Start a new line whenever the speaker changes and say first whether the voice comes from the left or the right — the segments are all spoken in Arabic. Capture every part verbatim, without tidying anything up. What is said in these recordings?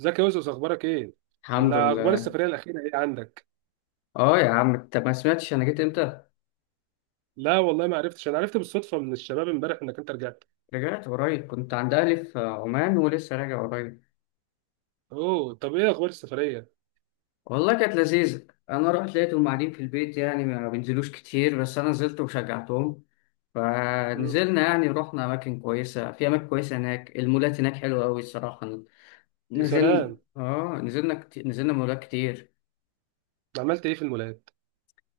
right: ازيك يا يوسف، اخبارك ايه؟
left: الحمد
right: الا، اخبار
left: لله.
right: السفريه الاخيره ايه عندك؟
left: اه يا عم انت ما سمعتش انا جيت امتى؟
right: لا والله ما عرفتش، انا عرفت بالصدفه من الشباب امبارح انك انت رجعت.
left: رجعت قريب، كنت عند اهلي في عمان ولسه راجع قريب.
right: اوه، طب ايه اخبار السفريه؟
left: والله كانت لذيذه، انا رحت لقيتهم قاعدين في البيت يعني ما بينزلوش كتير، بس انا نزلت وشجعتهم.
right: امم.
left: فنزلنا يعني رحنا اماكن كويسه في اماكن كويسه هناك. المولات هناك حلوه قوي الصراحه.
right: يا
left: نزلنا
right: سلام.
left: اه نزلنا كتير. نزلنا مولات كتير.
right: عملت ايه في المولات؟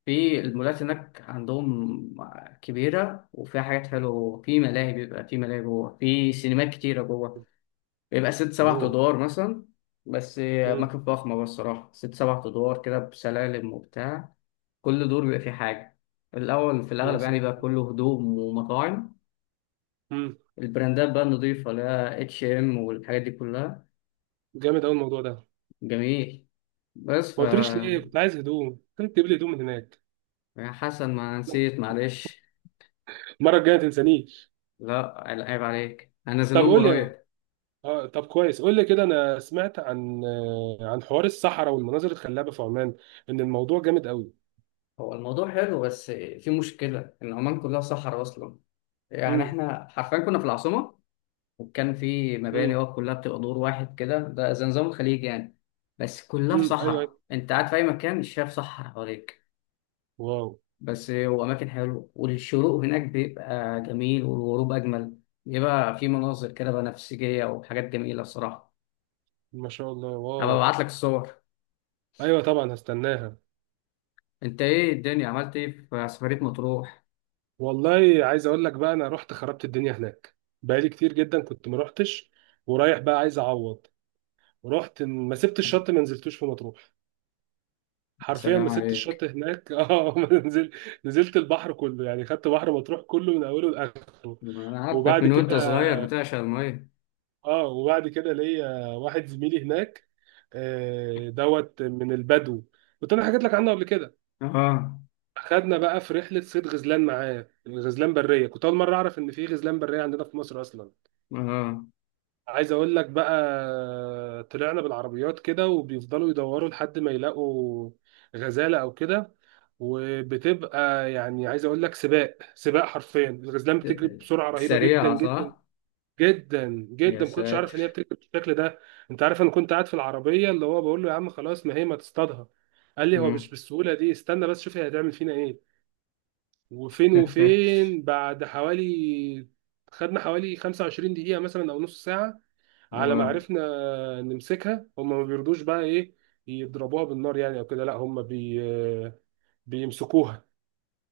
left: في المولات هناك عندهم كبيره وفيها حاجات حلوه. في ملاهي بيبقى في ملاهي جوه، في سينمات كتيره جوه. بيبقى ست سبع
right: اوه.
left: ادوار مثلا. بس
right: امم.
left: أماكن فخمة بقى الصراحة، ست سبع ادوار كده بسلالم وبتاع. كل دور بيبقى فيه حاجة. الأول في
right: يا
left: الأغلب يعني
right: سلام.
left: بقى كله هدوم ومطاعم.
right: امم.
left: البراندات بقى النضيفة اللي هي اتش ام والحاجات دي كلها.
right: جامد قوي الموضوع ده.
left: جميل. بس ف
right: ما قلتليش ليه؟ كنت عايز هدوم كنت تجيب لي هدوم من هناك.
left: يا حسن ما نسيت معلش.
right: المره الجايه ما تنسانيش.
left: لا. عيب عليك، هنزل
right: طب
left: لهم
right: قول لي.
left: قريب.
right: اه طب كويس، قول لي كده، انا سمعت عن آه، عن حوار الصحراء والمناظر الخلابه في عمان. ان الموضوع جامد قوي.
left: هو الموضوع حلو بس في مشكلة إن عمان كلها صحراء أصلا. يعني
right: امم.
left: إحنا حرفيا كنا في العاصمة. وكان في مباني،
right: امم.
left: هو كلها بتبقى دور واحد كده، ده زي نظام الخليج يعني. بس كلها في
right: امم. ايوه
left: صحراء،
right: ايوه.
left: انت قاعد في اي مكان مش شايف صحراء حواليك.
right: واو.
left: بس هو اماكن حلوه، والشروق هناك بيبقى جميل والغروب اجمل. بيبقى في مناظر كده بنفسجيه وحاجات جميله الصراحه.
right: ما شاء الله،
left: هبقى
right: واو.
left: ابعت لك الصور.
right: ايوه طبعا هستناها.
left: انت ايه الدنيا، عملت ايه في سفريه مطروح؟
right: والله عايز اقول لك بقى، انا رحت خربت الدنيا هناك. بقالي كتير جدا كنت ما رحتش. ورايح بقى عايز اعوض. رحت، ما سبت الشط، ما نزلتوش في مطروح.
left: يا
right: حرفيا
left: سلام
right: ما سبت
left: عليك.
right: الشط هناك، اه ما نزل. نزلت البحر كله، يعني خدت بحر مطروح كله من اوله لاخره.
left: انا عارفك
right: وبعد
left: من
right: كده.
left: وانت صغير بتعشق الميه.
right: اه، وبعد كده ليا واحد زميلي هناك. آه، دوت من البدو. كنت انا حكيت لك عنه قبل كده.
left: اه.
right: خدنا بقى في رحله صيد غزلان معاه. غزلان بريه، كنت اول مره اعرف ان في غزلان بريه عندنا في مصر اصلا.
left: اه.
right: عايز اقول لك بقى، طلعنا بالعربيات كده وبيفضلوا يدوروا لحد ما يلاقوا غزاله او كده. وبتبقى يعني، عايز اقول لك، سباق سباق، حرفيا الغزلان بتجري بسرعه رهيبه جدا
left: سريعه
right: جدا.
left: صح؟
right: جدا
left: يا
right: جدا ما كنتش عارف
left: ساتر.
right: ان هي بتجري بالشكل ده. انت عارف انا كنت قاعد في العربيه، اللي هو بقول له يا عم خلاص ما هي ما تصطادها. قال لي هو مش
left: مم.
right: بالسهوله دي، استنى بس شوف هي هتعمل فينا ايه. وفين وفين بعد حوالي، خدنا حوالي 25 دقيقة مثلا أو نص ساعة على ما
left: اه.
right: عرفنا نمسكها. هم ما بيرضوش بقى إيه، يضربوها بالنار يعني أو كده؟ لا، هم بي بيمسكوها.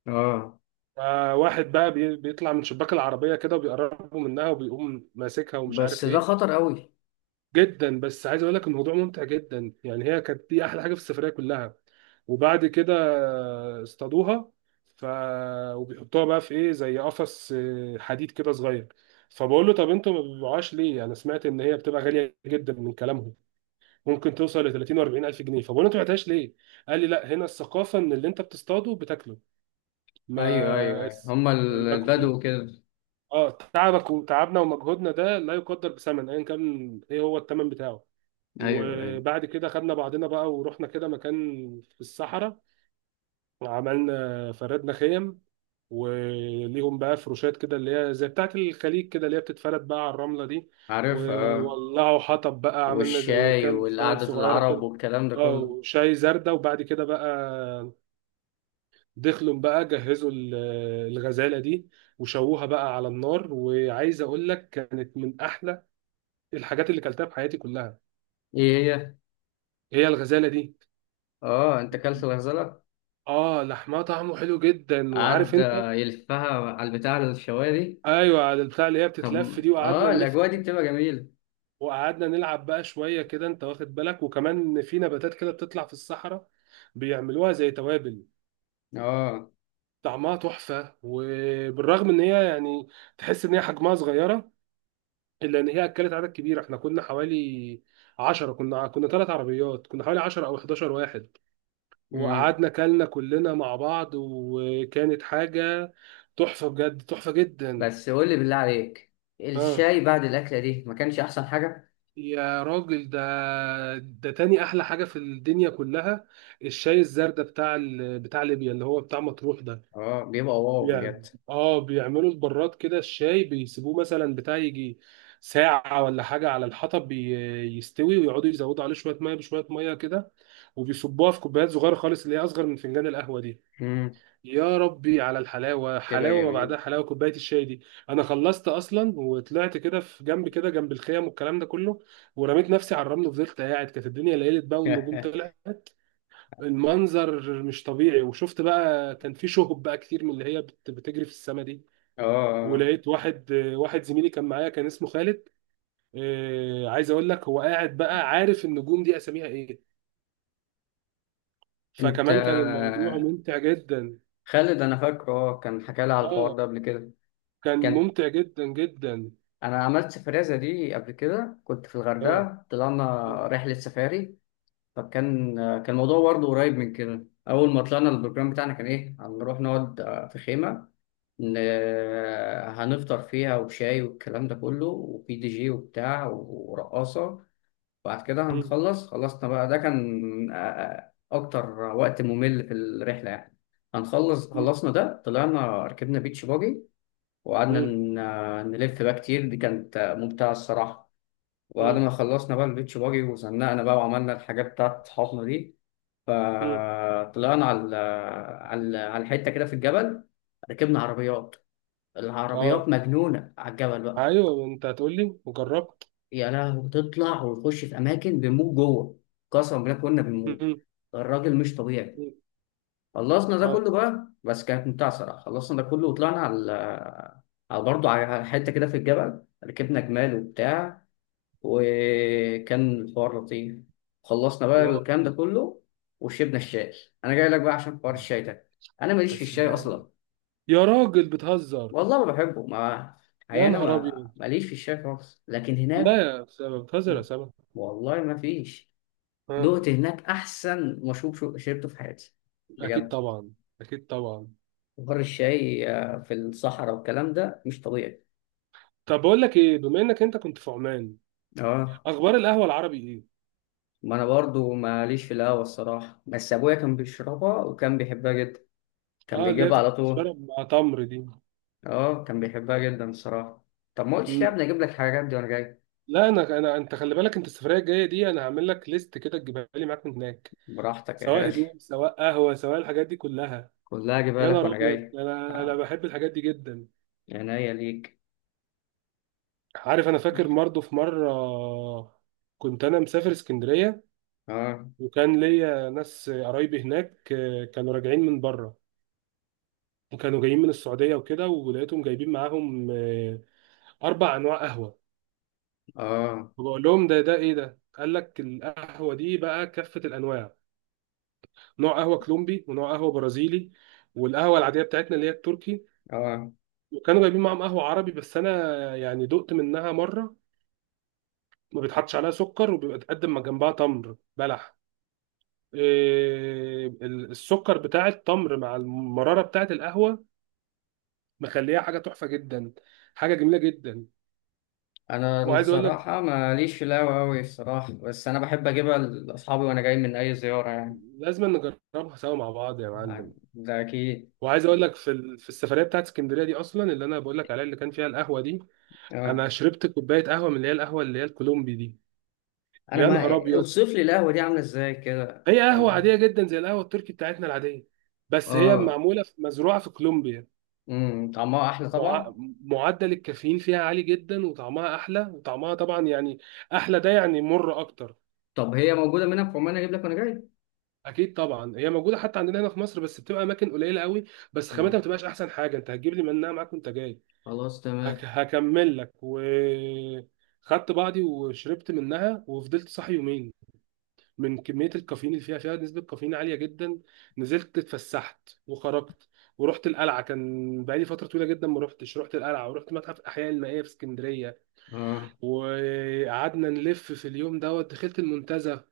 left: اه.
right: آه، واحد بقى بي- بيطلع من شباك العربية كده، وبيقربوا منها وبيقوم ماسكها ومش عارف
left: بس ده
right: إيه.
left: خطر قوي.
right: جدا، بس عايز اقول لك الموضوع ممتع جدا، يعني هي كانت دي احلى حاجه في السفريه كلها. وبعد كده اصطادوها. ف وبيحطوها بقى في ايه، زي قفص آه، حديد كده صغير. فبقول له طب انتوا ما بتبيعوهاش ليه؟ انا سمعت ان هي بتبقى غاليه جدا من كلامهم، ممكن توصل ل ثلاثين و40 الف جنيه. فبقول له انتوا ما بعتهاش ليه؟ قال لي لا، هنا الثقافه ان اللي انت بتصطاده بتاكله.
left: ايوه ايوه
right: ما
left: ايوه،
right: اس-
left: هما ال-
right: مجهود.
left: البدو كده.
right: اه، تعبك وتعبنا ومجهودنا ده لا يقدر بثمن، ايا كان ايه هو الثمن بتاعه.
left: ايوه ايوه.
right: وبعد كده خدنا بعضنا بقى ورحنا كده مكان في الصحراء. عملنا، فردنا خيم، وليهم بقى فروشات كده اللي هي زي بتاعة الخليج كده، اللي هي بتتفرد بقى على الرملة دي.
left: عارفها. اه.
right: وولعوا حطب بقى، عملنا زي
left: والشاي
right: كامب فاير
left: والقعدة
right: صغيرة
left: العرب
right: كده.
left: والكلام ده
right: اه
left: كله.
right: وشاي زردة. وبعد كده بقى دخلوا بقى جهزوا ال- الغزالة دي، وشووها بقى على النار. وعايز اقول لك كانت من احلى الحاجات اللي كلتها في حياتي كلها.
left: ايه هي؟
right: هي الغزالة دي.
left: اه انت كلت الغزاله؟
right: اه، لحمها طعمه حلو جدا. وعارف
left: قعد
right: انت،
left: آه، يلفها على البتاع، الشوايه دي.
right: ايوه على البتاع اللي هي بتتلف
left: طب.
right: دي،
left: اه
right: وقعدنا نلف فيه،
left: الاجواء دي بتبقى جميله.
right: وقعدنا نلعب بقى شويه كده. انت واخد بالك، وكمان في نباتات كده بتطلع في الصحراء بيعملوها زي توابل.
left: اه.
right: طعمها تحفه. وبالرغم ان هي يعني تحس ان هي حجمها صغيره، الا ان هي اكلت عدد كبير. احنا كنا حوالي عشرة، كنا كنا ثلاث عربيات، كنا حوالي عشرة او حداشر واحد،
left: امم.
right: وقعدنا كلنا كلنا مع بعض، وكانت حاجه تحفه، بجد تحفه جدا.
left: بس قول لي بالله عليك،
right: اه،
left: الشاي بعد الأكلة دي ما كانش أحسن حاجة؟
right: يا راجل ده، ده تاني احلى حاجه في الدنيا كلها. الشاي الزردة بتاع ال... بتاع ليبيا اللي هو بتاع مطروح ده.
left: اه بيبقى واو بجد.
right: يعني اه، بيعملوا البراد كده، الشاي بيسيبوه مثلا بتاع يجي ساعه ولا حاجه على الحطب، بي... يستوي، ويقعدوا يزودوا عليه شويه ميه بشويه ميه كده، وبيصبوها في كوبايات صغيره خالص اللي هي اصغر من فنجان القهوه دي.
left: امم.
right: يا ربي على الحلاوه،
left: بتبقى
right: حلاوه ما بعدها
left: جميل.
right: حلاوه كوبايه الشاي دي. انا خلصت اصلا وطلعت كده في جنب كده، جنب الخيم والكلام ده كله. ورميت نفسي على الرمل وفضلت قاعد، كانت الدنيا ليلت بقى والنجوم طلعت. المنظر مش طبيعي. وشفت بقى كان في شهب بقى كتير من اللي هي بت- بتجري في السما دي.
left: اه.
right: ولقيت واحد واحد زميلي كان معايا كان اسمه خالد. آه، عايز اقول لك هو قاعد بقى عارف النجوم دي اساميها ايه،
left: انت
right: فكمان كان الموضوع ممتع جدا.
left: خالد انا فاكره، اه كان حكى لي على الحوار
right: اه،
left: ده قبل كده.
right: كان
left: كان.
right: ممتع جدا جدا.
left: انا عملت سفرية زي دي قبل كده، كنت في
right: اه.
left: الغردقة طلعنا
right: مم.
left: رحلة سفاري. فكان. كان الموضوع برضه قريب من كده. اول ما طلعنا البروجرام بتاعنا كان ايه، هنروح نقعد آه، في خيمة. ن- هنفطر فيها وشاي والكلام ده كله، وفي دي جي وبتاع ورقاصة. بعد كده
right: مم.
left: هنخلص خلصنا بقى. ده كان آه، آه، أكتر وقت ممل في الرحلة يعني. هنخلص خلصنا ده طلعنا ركبنا بيتش باجي. وقعدنا
right: مم.
left: ن- آه، نلف بقى كتير. دي كانت آه، ممتعة الصراحة. وبعد
right: مم.
left: ما خلصنا بقى البيتش باجي وزنقنا بقى وعملنا الحاجات بتاعت صحابنا دي.
right: مم.
left: فطلعنا على ال- على ال- على الحتة كده في الجبل. ركبنا عربيات.
right: اه،
left: العربيات مجنونة على الجبل بقى.
right: ايوه انت هتقول لي وجربت.
left: يا لهوي، تطلع وتخش في اماكن بنموت جوه. قسما بالله كنا بنموت.
right: مم.
left: ده الراجل مش طبيعي.
right: مم.
left: خلصنا ده
right: اه،
left: كله بقى بس كانت ممتعه صراحه. خلصنا ده كله وطلعنا على، على برضه على حته كده في الجبل، ركبنا جمال وبتاع. وكان الحوار لطيف. خلصنا بقى
right: واو.
left: الكلام ده كله. وشربنا الشاي. انا جاي لك بقى عشان حوار الشاي ده. انا ماليش في
right: بس
left: الشاي
right: لا،
left: اصلا.
right: يا راجل بتهزر.
left: والله ما بحبه، ما الحقيقة
right: يا
left: انا
right: نهار
left: ما
right: ابيض.
left: ماليش في الشاي خالص، لكن هناك.
right: لا يا سما، بتهزر يا سما.
left: والله ما فيش.
right: اه،
left: دقت هناك احسن مشروب شو- شربته في حياتي
right: اكيد
left: بجد.
right: طبعا، اكيد طبعا.
left: بحر الشاي آه، في الصحراء والكلام ده مش طبيعي.
right: طب بقول لك ايه، بما انك انت كنت في عمان،
left: اه.
right: اخبار القهوه العربي ايه؟
left: ما انا برضو ماليش في القهوه الصراحه، بس ابويا كان بيشربها وكان بيحبها جدا. كان
right: اه، اللي هي
left: بيجيبها على طول.
right: بتتشرب مع تمر دي.
left: اه كان بيحبها جدا الصراحه. طب ما قلتش ليه يا
right: مم.
left: ابني اجيب لك الحاجات دي وانا جاي.
right: لا، انا انا انت خلي بالك، انت السفريه الجايه دي انا هعمل لك ليست كده تجيبها لي معاك من هناك،
left: براحتك يا
right: سواء
left: غالي.
right: هدوم، سواء قهوه، سواء الحاجات دي كلها.
left: كلها اجيبها
right: يا
left: لك
right: نهار
left: وانا
right: ابيض،
left: جاي.
right: انا انا
left: آه.
right: بحب الحاجات دي جدا.
left: عينيا ليك.
right: عارف، انا فاكر برضه في مره كنت انا مسافر اسكندريه،
left: اه.
right: وكان ليا ناس قرايبي هناك آه، كانوا راجعين من بره، وكانوا جايين من السعوديه وكده. ولقيتهم جايبين معاهم آه، اربع انواع قهوه.
left: اه.
right: فبقول لهم ده ده ايه ده؟ قال لك القهوه دي بقى كافه الانواع، نوع قهوه كولومبي ونوع قهوه برازيلي، والقهوه العاديه بتاعتنا اللي هي التركي.
left: اه.
right: وكانوا جايبين معاهم قهوه عربي. بس انا يعني دقت منها مره، ما بيتحطش عليها سكر وبيبقى تقدم مع جنبها تمر بلح. إيه، ال- السكر بتاع التمر مع المرارة بتاعت القهوة مخليها حاجة تحفة جدا، حاجة جميلة جدا.
left: انا
right: وعايز اقول لك
left: الصراحه ماليش في القهوه أوي الصراحه، بس انا بحب اجيبها لاصحابي وانا جاي من اي زياره يعني.
right: لازم نجربها سوا مع بعض يا معلم.
left: ده اكيد.
right: وعايز اقول لك في ال- في السفريه بتاعت اسكندريه دي اصلا، اللي انا بقول لك عليها، اللي كان فيها القهوه دي،
left: اه.
right: انا شربت كوبايه قهوه من اللي هي القهوه اللي هي الكولومبي دي.
left: انا،
right: يا نهار
left: ما
right: ابيض.
left: اوصف لي القهوه دي عامله ازاي كده
right: هي قهوه
left: ولا؟
right: عاديه جدا زي القهوه التركي بتاعتنا العاديه، بس هي
left: اه.
right: معموله في- مزروعه في كولومبيا.
left: امم طعمها احلى
right: مع...
left: طبعا.
right: معدل الكافيين فيها عالي جدا، وطعمها احلى، وطعمها طبعا يعني احلى، ده يعني مر اكتر.
left: طب هي موجوده منها في عمان اجيب لك وانا جاي.
right: اكيد طبعا، هي موجوده حتى عندنا هنا في مصر بس بتبقى اماكن قليله قوي، بس خامتها
left: مم.
right: ما بتبقاش احسن حاجه. انت هتجيب لي منها معاك وانت جاي.
left: خلاص
right: هك...
left: تمام.
right: هكمل لك و خدت بعضي وشربت منها، وفضلت صاحي يومين من كميه الكافيين اللي فيها، فيها نسبه كافيين عاليه جدا. نزلت اتفسحت وخرجت، ورحت القلعه. كان بقالي فتره طويله جدا ما رحتش، رحت القلعه ورحت متحف الاحياء المائيه في اسكندريه.
left: اه.
right: وقعدنا نلف في اليوم دوت، دخلت المنتزه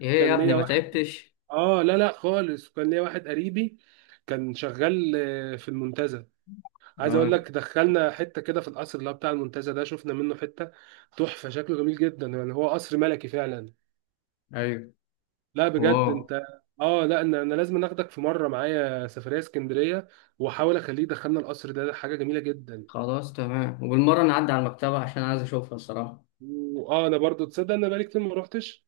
left: ايه يا ابني
right: ليا
left: ما
right: واحد.
left: تعبتش؟
right: اه، لا لا خالص، كان ليا واحد قريبي كان شغال آه، في المنتزه. عايز اقول
left: اه.
right: لك دخلنا حته كده في القصر اللي هو بتاع المنتزه ده، شفنا منه حته تحفه، شكله جميل جدا، يعني هو قصر ملكي فعلا.
left: ايوه.
right: لا بجد
left: واو.
right: انت، اه لا، انا انا لازم اخدك في مره معايا سفريه اسكندريه، واحاول اخليه يدخلنا القصر ده. ده حاجه جميله جدا.
left: خلاص تمام، وبالمره نعدي على المكتبه عشان عايز اشوفها الصراحه.
right: واه، انا برضو تصدق انا بقالي كتير ما روحتش.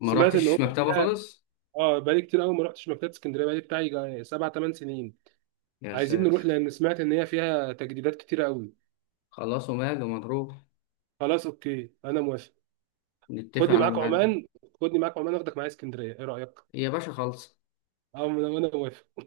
left: ما
right: سمعت ان هو
left: رحتش مكتبه
right: فيها،
left: خالص.
right: اه بقالي كتير قوي ما رحتش مكتبه اسكندريه، بقالي بتاعي جا- سبع ثمان سنين.
left: يا
right: عايزين نروح
left: ساتر.
right: لان سمعت ان هي فيها تجديدات كتير قوي.
left: خلاص وماله، مضروب.
right: خلاص اوكي انا موافق.
left: نتفق
right: خدني
left: على
right: معاك
left: ميعاد.
right: عمان، خدني معاك عمان اخدك معايا اسكندريه، ايه رايك؟
left: يا باشا خلص.
right: اه، انا أنا موافق.